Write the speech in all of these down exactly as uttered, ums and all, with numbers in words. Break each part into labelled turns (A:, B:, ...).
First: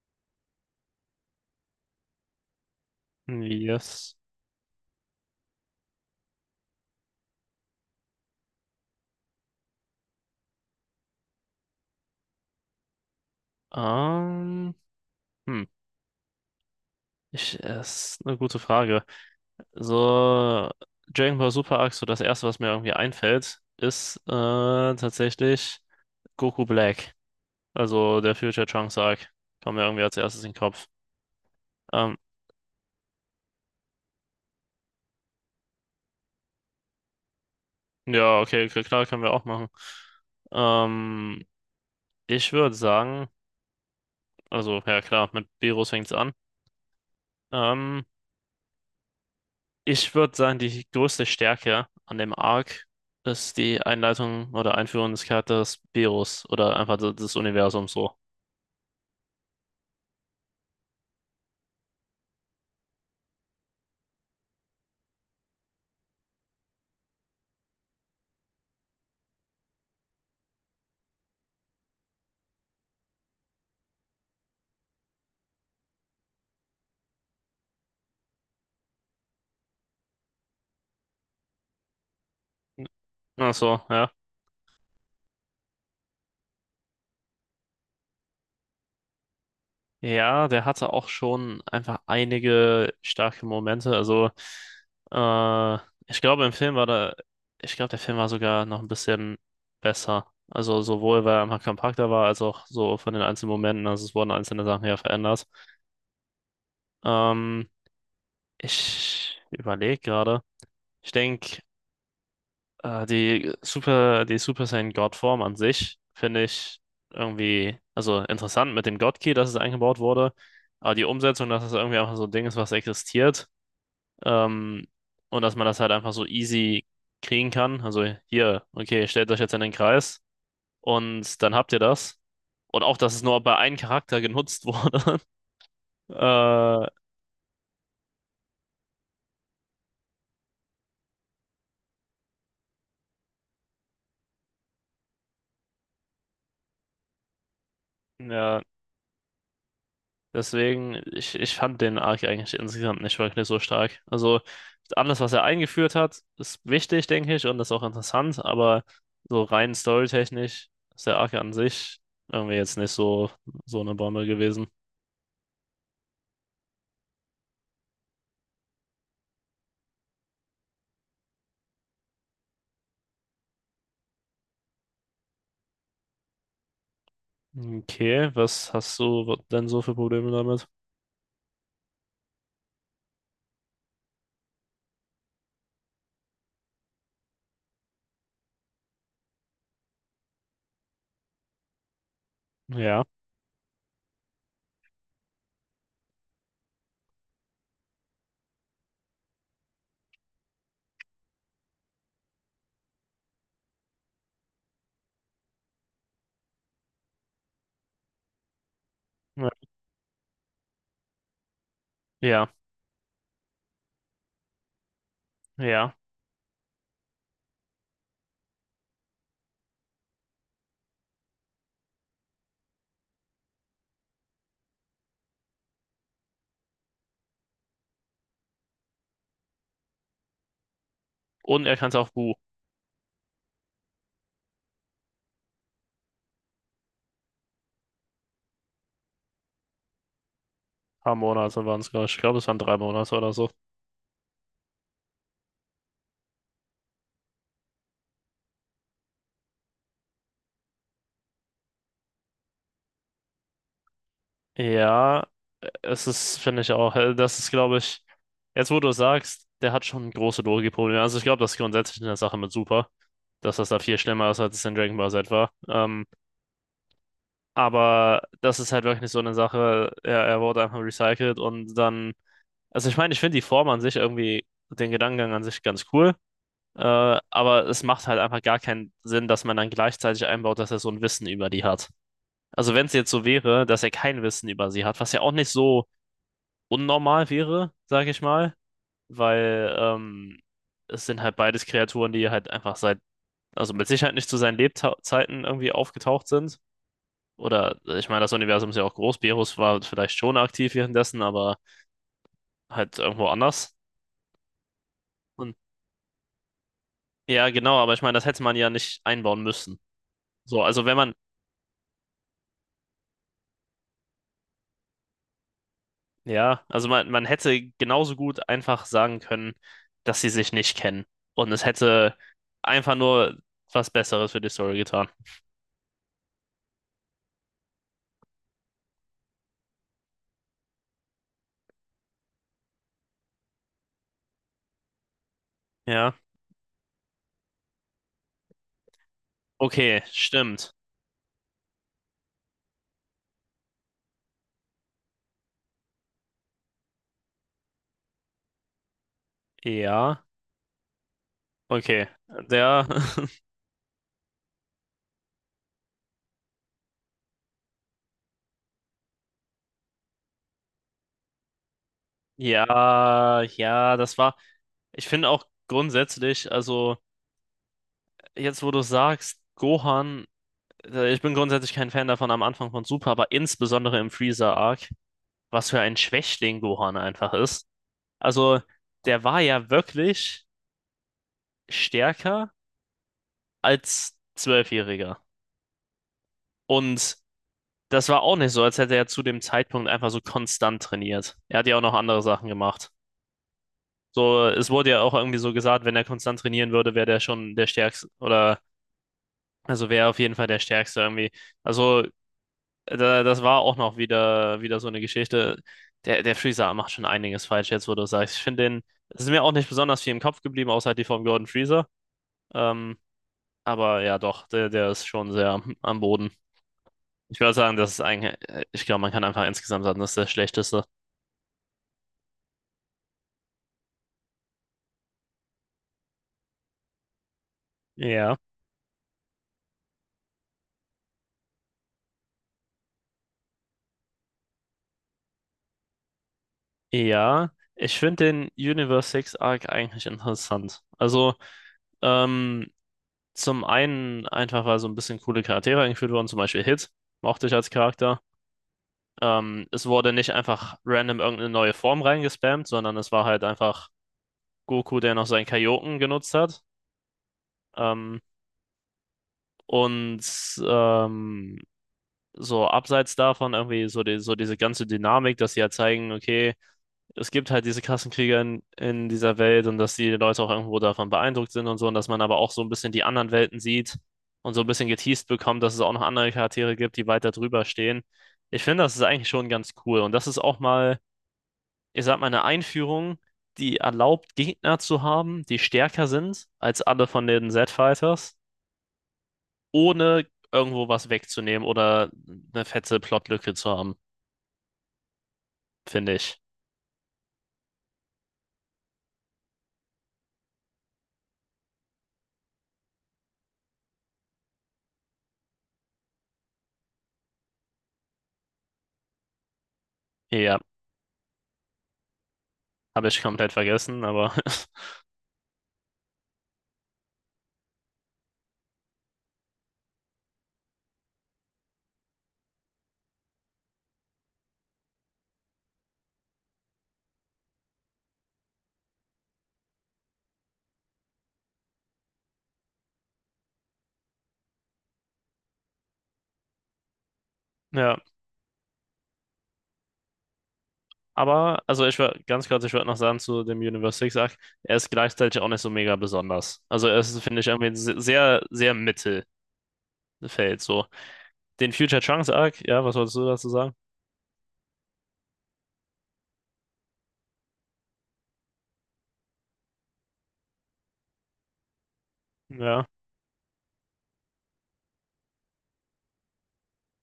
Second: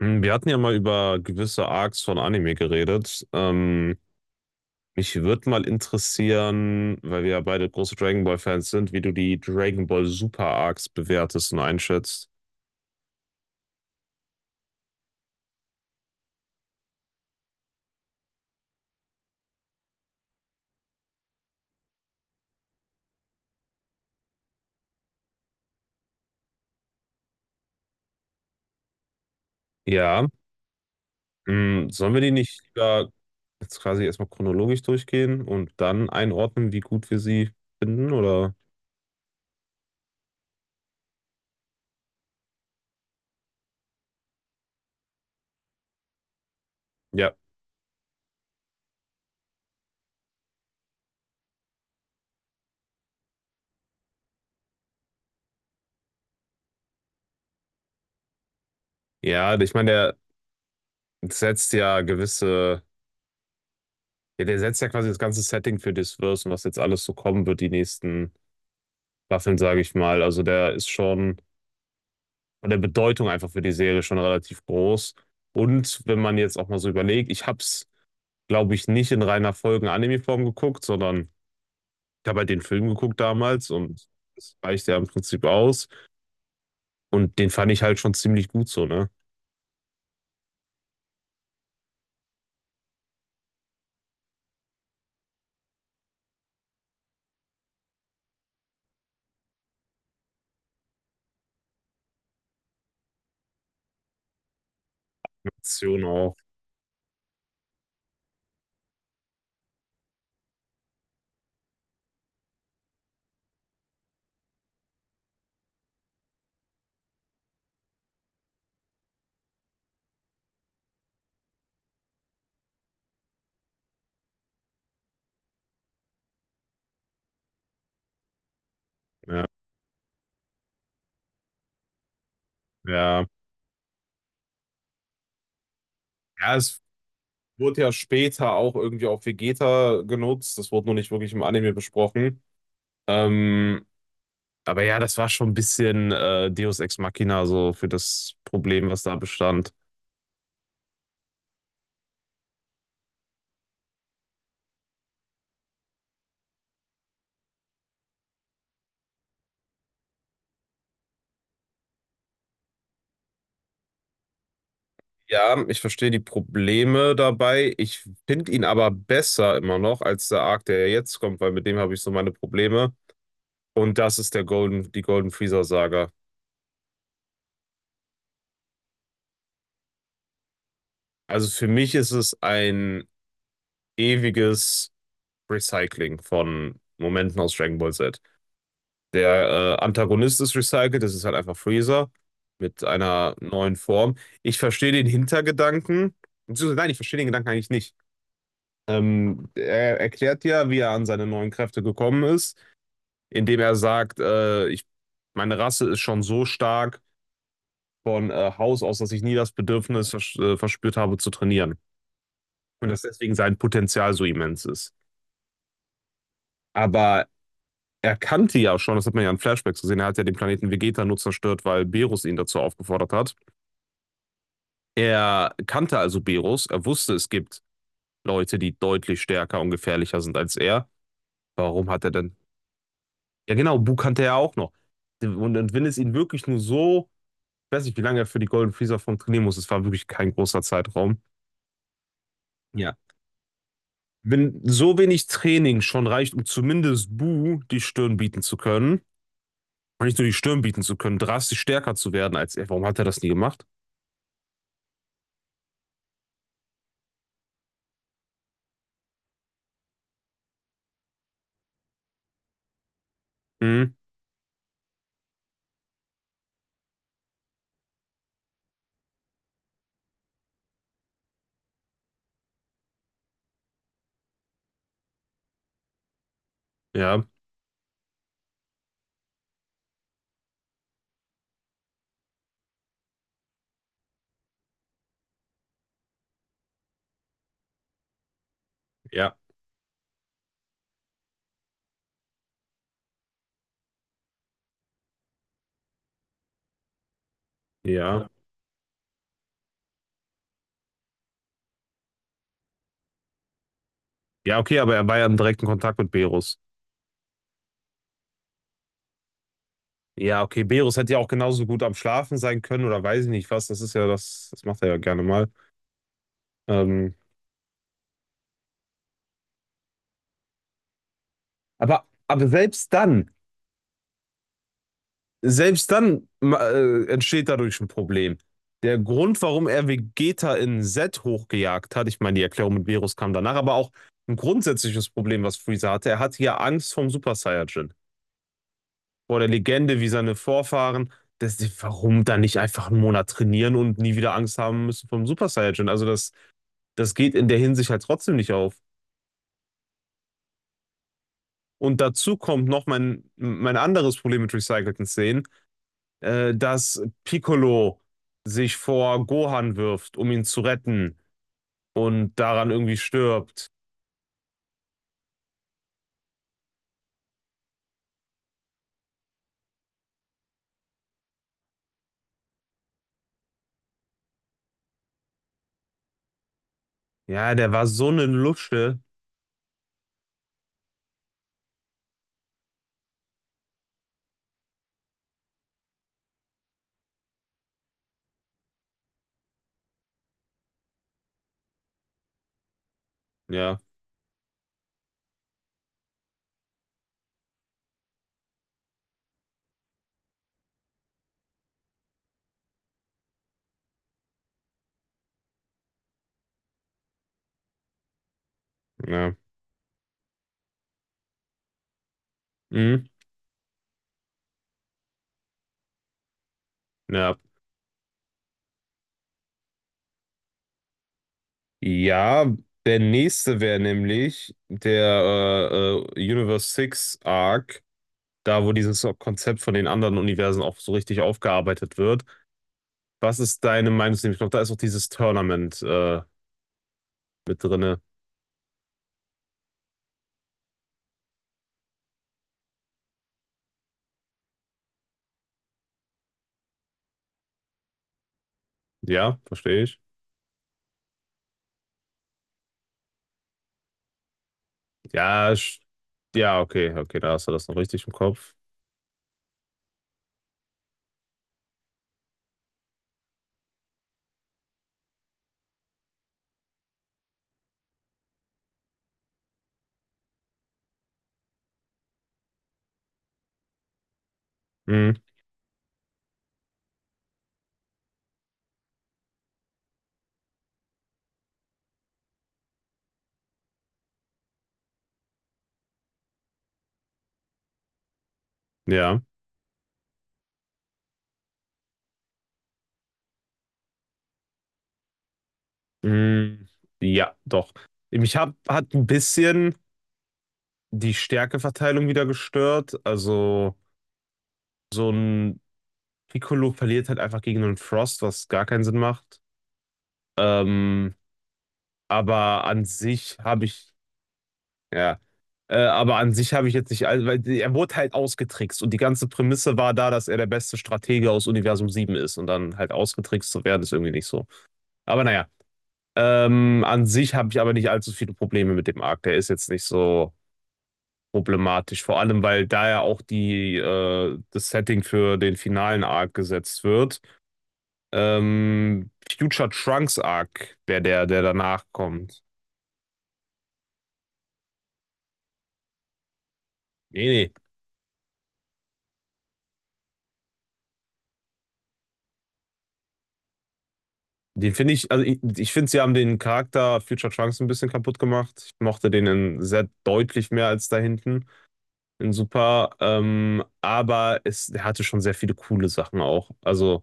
A: Hm, Wir hatten ja mal über gewisse Arcs von Anime geredet. Ähm,
B: Yes.
A: mich würde mal interessieren, weil wir ja beide große Dragon Ball Fans sind, wie du die Dragon Ball Super Arcs bewertest und einschätzt.
B: Ähm, hm. Ich, äh, ist eine gute Frage. So, Dragon Ball Super Arc, so das erste, was mir irgendwie einfällt, ist äh, tatsächlich Goku Black. Also der Future Trunks Arc. Kommt mir irgendwie als
A: Ja,
B: erstes in den Kopf.
A: hm, sollen
B: Ähm,
A: wir die nicht lieber jetzt quasi erstmal chronologisch durchgehen und dann einordnen, wie gut wir sie finden,
B: ja,
A: oder?
B: okay, k- klar, können wir auch machen. Ähm, ich würde sagen, also ja klar, mit Beerus fängt's an.
A: Ja.
B: Ähm, Ich würde sagen, die größte Stärke an dem Arc ist die Einleitung oder Einführung des Charakters Beerus oder einfach des, des Universums so.
A: Ja, ich meine, der setzt ja gewisse, ja, der setzt ja quasi das ganze Setting für das Verse und was jetzt alles so kommen wird, die nächsten Waffeln, sage ich mal. Also der ist schon von der Bedeutung einfach für die Serie schon relativ groß. Und wenn man jetzt auch mal so überlegt, ich habe es, glaube ich, nicht in reiner Folgen-Anime-Form geguckt, sondern ich habe halt den Film geguckt
B: Ach
A: damals
B: so,
A: und
B: ja.
A: das reicht ja im Prinzip aus. Und den fand ich halt schon ziemlich gut so, ne?
B: Ja, der hatte auch schon einfach einige starke Momente. Also, äh, ich glaube, im Film war da, ich glaube, der Film war sogar noch ein bisschen besser. Also, sowohl weil er einfach kompakter war, als auch so von den einzelnen Momenten. Also, es wurden einzelne Sachen ja verändert.
A: Aktion auch.
B: Ähm, ich überlege gerade. Ich denke. Äh, die Super, die Super Saiyan Godform an sich finde ich irgendwie, also interessant mit dem God Key, dass es eingebaut wurde, aber die Umsetzung, dass es irgendwie einfach so ein Ding ist, was existiert, ähm, und dass man das halt einfach so easy kriegen kann. Also hier, okay, stellt euch
A: Ja,
B: jetzt in den Kreis und dann habt ihr das. Und auch, dass es
A: ja.
B: nur bei einem Charakter genutzt wurde.
A: Ja, es
B: Äh,
A: wurde ja später auch irgendwie auf Vegeta genutzt. Das wurde nur nicht wirklich im Anime besprochen. Ähm, aber ja, das war schon ein bisschen äh, Deus Ex Machina so für das
B: ja.
A: Problem, was da bestand.
B: Deswegen, ich, ich fand den Arc eigentlich insgesamt nicht wirklich so stark. Also, alles, was er eingeführt hat, ist wichtig, denke ich, und ist auch interessant, aber so rein storytechnisch ist der Arc an sich irgendwie jetzt nicht so, so eine Bombe gewesen.
A: Ja, ich verstehe die Probleme dabei. Ich finde ihn aber besser immer noch als der Arc, der ja jetzt kommt, weil mit dem habe ich so meine Probleme. Und das ist der Golden, die Golden Freezer Saga.
B: Okay, was hast du denn so für Probleme damit?
A: Also für mich ist es ein ewiges Recycling von Momenten aus Dragon Ball Z. Der äh, Antagonist ist recycelt, das ist halt einfach Freezer mit
B: Ja,
A: einer neuen Form. Ich verstehe den Hintergedanken. Beziehungsweise, nein, ich verstehe den Gedanken eigentlich nicht. Ähm, er erklärt ja, wie er an seine neuen Kräfte gekommen ist, indem er sagt, äh, ich, meine Rasse ist schon so stark von äh, Haus aus, dass ich nie
B: ja,
A: das Bedürfnis vers äh, verspürt habe zu trainieren.
B: ja.
A: Und dass deswegen sein Potenzial so immens ist.
B: Ja.
A: Aber er kannte ja schon, das hat man ja in Flashbacks gesehen, er hat ja den Planeten Vegeta nur zerstört, weil Berus ihn dazu aufgefordert hat. Er kannte also Berus, er wusste, es gibt Leute, die deutlich stärker und gefährlicher sind als er.
B: Und er kann
A: Warum
B: es
A: hat
B: auch
A: er
B: Bu. Ein
A: denn? Ja, genau, Bu kannte er auch noch. Und, und wenn es ihn wirklich nur so — ich weiß nicht, wie lange er für die Golden Freezer Form trainieren muss. Es war wirklich kein großer
B: paar
A: Zeitraum.
B: Monate waren es, glaube ich. Ich glaube, es waren drei
A: Ja.
B: Monate oder so.
A: Wenn so wenig Training schon reicht, um zumindest Bu die Stirn bieten zu können, und nicht nur die Stirn bieten zu können, drastisch stärker zu werden als er. Warum hat er das nie gemacht?
B: Ja, es ist, finde ich auch, äh, das ist, glaube ich, jetzt wo du es sagst, der hat schon große Logikprobleme. Also ich glaube, das ist grundsätzlich in der Sache mit Super, dass das da
A: Hm,
B: viel schlimmer ist, als es in Dragon Ball Z war. Ähm, aber das ist halt wirklich so eine Sache, er, er wurde einfach recycelt und dann, also ich meine, ich finde die Form an sich irgendwie, den Gedankengang an sich ganz cool, äh,
A: ja,
B: aber es macht halt einfach gar keinen Sinn, dass man dann gleichzeitig einbaut, dass er so ein Wissen über die hat. Also wenn es jetzt so wäre, dass er kein Wissen über sie hat, was ja auch nicht so unnormal wäre, sage ich mal,
A: ja,
B: weil ähm, es sind halt beides Kreaturen, die halt einfach seit, also mit Sicherheit nicht zu seinen Lebzeiten irgendwie aufgetaucht sind. Oder äh, ich meine,
A: ja.
B: das Universum ist ja auch groß. Berus war vielleicht schon aktiv währenddessen, aber halt irgendwo anders.
A: Ja, okay, aber er war ja im
B: Und
A: direkten Kontakt mit Berus.
B: ja, genau, aber ich meine, das hätte man ja nicht einbauen müssen.
A: Ja,
B: So,
A: okay,
B: also wenn
A: Berus
B: man,
A: hätte ja auch genauso gut am Schlafen sein können oder weiß ich nicht was. Das ist ja das, das macht er ja gerne mal.
B: ja, also man,
A: Ähm,
B: man hätte genauso gut einfach sagen können, dass sie sich nicht kennen. Und es
A: aber,
B: hätte
A: aber selbst
B: einfach
A: dann.
B: nur was Besseres für die Story getan.
A: Selbst dann äh, entsteht dadurch ein Problem. Der Grund, warum er Vegeta in Z hochgejagt hat, ich meine, die Erklärung mit Beerus kam danach, aber auch ein grundsätzliches Problem, was Freezer hatte.
B: Ja.
A: Er hatte ja Angst vom Super Saiyajin, vor der Legende
B: Okay,
A: wie seine
B: stimmt.
A: Vorfahren. Das, warum dann nicht einfach einen Monat trainieren und nie wieder Angst haben müssen vom Super Saiyajin? Also das, das geht in der Hinsicht halt trotzdem nicht auf.
B: Ja,
A: Und
B: okay.
A: dazu kommt
B: Der,
A: noch mein, mein anderes Problem mit recycelten Szenen. äh, dass Piccolo sich vor Gohan wirft, um ihn zu retten und daran irgendwie
B: ja,
A: stirbt.
B: ja, das war, ich finde auch grundsätzlich, also jetzt wo du sagst, Gohan, äh, ich bin grundsätzlich kein Fan davon am Anfang von Super, aber insbesondere im Freezer-Arc, was für ein Schwächling Gohan einfach
A: Ja,
B: ist.
A: der war so eine
B: Also,
A: Lusche.
B: der war ja wirklich stärker als Zwölfjähriger. Und das war auch nicht so, als hätte er zu dem Zeitpunkt einfach so konstant trainiert. Er hat ja auch noch andere Sachen gemacht.
A: Ja,
B: So, es wurde ja auch irgendwie so gesagt, wenn er konstant trainieren würde, wäre der schon der Stärkste oder also wäre auf jeden Fall der Stärkste irgendwie. Also da, das war auch noch wieder, wieder so eine Geschichte. Der, der Freezer macht schon einiges falsch jetzt, wo du sagst. Ich finde den, es ist
A: ja.
B: mir auch nicht besonders viel im Kopf geblieben, außer halt die vom Gordon Freezer. Ähm,
A: Mhm.
B: aber ja, doch, der, der ist schon sehr am- Boden.
A: Ja.
B: Ich würde sagen, das ist eigentlich, ich glaube, man kann einfach insgesamt sagen, das ist der schlechteste.
A: Ja, der nächste wäre nämlich der äh, äh, Universe sechs Arc,
B: Ja.
A: da wo dieses Konzept von den anderen Universen auch so richtig aufgearbeitet wird. Was ist deine Meinung? Ich glaube, da ist auch dieses Tournament äh,
B: Ja,
A: mit
B: ich
A: drinne.
B: finde den Universe sechs Arc eigentlich interessant. Also, Ähm, zum einen einfach, weil so ein bisschen coole Charaktere eingeführt wurden, zum Beispiel Hit, mochte ich als Charakter.
A: Ja,
B: Ähm,
A: verstehe
B: es
A: ich.
B: wurde nicht einfach random irgendeine neue Form reingespammt, sondern es war halt einfach Goku, der noch seinen
A: Ja, sch-
B: Kaioken genutzt
A: ja,
B: hat.
A: okay, okay, da hast du das noch richtig im
B: Ähm,
A: Kopf.
B: und ähm, so abseits davon irgendwie so, die, so diese ganze Dynamik, dass sie ja halt zeigen, okay, es gibt halt diese Kassenkriege in, in dieser Welt und dass die Leute auch irgendwo davon beeindruckt sind und so und dass man aber auch so ein bisschen die anderen Welten sieht und so ein bisschen
A: Mhm,
B: geteased bekommt, dass es auch noch andere Charaktere gibt, die weiter drüber stehen. Ich finde, das ist eigentlich schon ganz cool und das ist auch mal, ich sag mal, eine Einführung, die erlaubt, Gegner zu haben, die stärker sind als alle von den Z-Fighters,
A: ja,
B: ohne irgendwo was wegzunehmen oder eine fette Plotlücke zu haben, finde ich.
A: mhm, ja, doch. Mich hab, hat ein bisschen die Stärkeverteilung wieder gestört. Also, so ein Piccolo verliert halt einfach gegen einen Frost, was gar keinen Sinn macht.
B: Ja,
A: Ähm, aber an
B: habe ich
A: sich
B: komplett
A: habe ich,
B: vergessen, aber
A: ja, äh, aber an sich habe ich jetzt nicht, all- weil die- er wurde halt ausgetrickst und die ganze Prämisse war da, dass er der beste Stratege aus Universum sieben ist und dann halt ausgetrickst zu werden, ist irgendwie nicht so. Aber naja. Ähm, an sich habe ich aber nicht allzu viele Probleme mit dem Arc. Der ist jetzt nicht so problematisch. Vor allem, weil da ja auch die, äh, das Setting für den finalen Arc gesetzt wird.
B: ja.
A: Ähm, Future Trunks Arc wäre der, der
B: Aber, also
A: danach
B: ich würde
A: kommt.
B: ganz kurz, ich würde noch sagen zu dem Universe Six-Arc, er ist gleichzeitig auch nicht so mega besonders. Also er ist,
A: Nee,
B: finde ich,
A: nee.
B: irgendwie ein se- sehr, sehr Mittelfeld so. Den Future Trunks-Arc, ja, was wolltest du dazu sagen?
A: Den finde ich, also ich, ich finde, sie haben den Charakter Future Trunks ein bisschen kaputt gemacht. Ich mochte den in sehr deutlich mehr als da hinten in
B: Ja,
A: Super. Ähm, aber es, er hatte schon sehr viele coole Sachen auch. Also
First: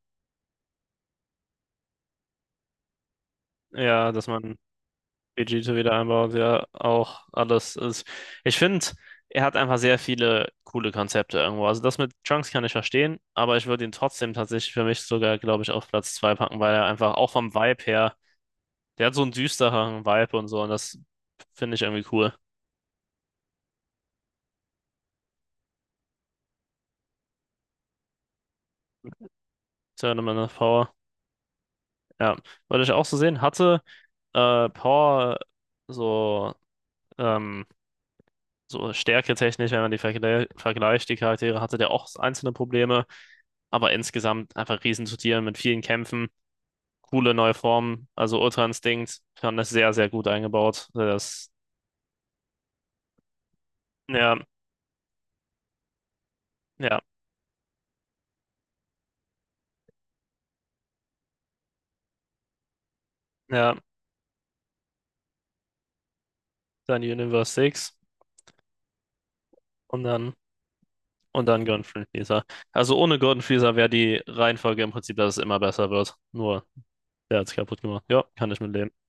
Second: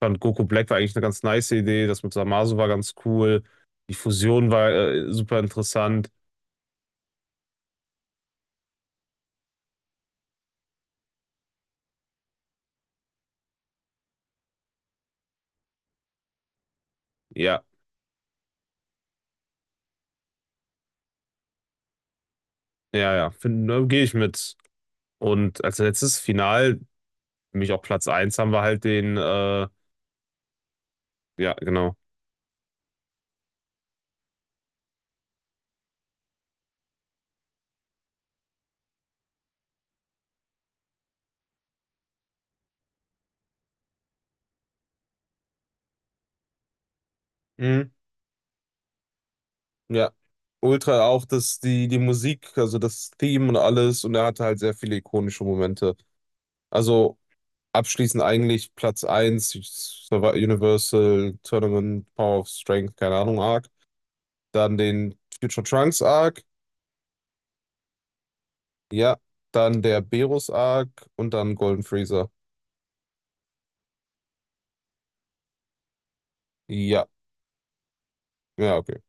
A: fand Goku Black war eigentlich eine ganz nice Idee. Das mit Zamasu war ganz cool. Die
B: ja, dass
A: Fusion
B: man
A: war äh, super
B: Vegeta wieder
A: interessant.
B: einbaut, ja, auch alles ist. Ich finde, er hat einfach sehr viele coole Konzepte irgendwo. Also das mit Trunks kann ich verstehen, aber ich würde ihn trotzdem tatsächlich für mich sogar, glaube ich, auf Platz zwei packen, weil er einfach auch vom
A: Ja,
B: Vibe her, der hat so einen düsteren Vibe und so und das finde ich irgendwie cool.
A: ja, ja. Find- Ne, gehe ich mit. Und als letztes Final, für mich auch Platz eins, haben wir halt den, äh,
B: Tournament of Power.
A: ja, genau.
B: Ja, wollte ich auch so sehen. Hatte äh, Power so, ähm, so stärketechnisch, wenn man die vergle vergleicht, die Charaktere, hatte der auch einzelne Probleme, aber insgesamt einfach riesen zu Tieren mit vielen Kämpfen, coole neue
A: Mhm.
B: Formen, also Ultra Instinct, fand das sehr, sehr
A: Ja.
B: gut eingebaut.
A: Ultra auch,
B: Das,
A: dass die, die Musik, also das Theme und alles, und er
B: ja,
A: hatte halt sehr viele ikonische Momente.
B: ja,
A: Also abschließend eigentlich Platz eins, Survi- Universal Tournament, Power of Strength, keine Ahnung, Arc.
B: ja,
A: Dann den Future Trunks Arc,
B: dann Universe sechs
A: ja, dann der
B: und dann
A: Berus Arc und
B: und
A: dann
B: dann
A: Golden
B: Golden
A: Freezer.
B: Freezer. Also ohne Golden Freezer wäre die Reihenfolge im Prinzip, dass es immer besser wird. Nur
A: Ja,
B: der hat es kaputt gemacht. Ja, kann ich mit
A: ja, okay.
B: leben.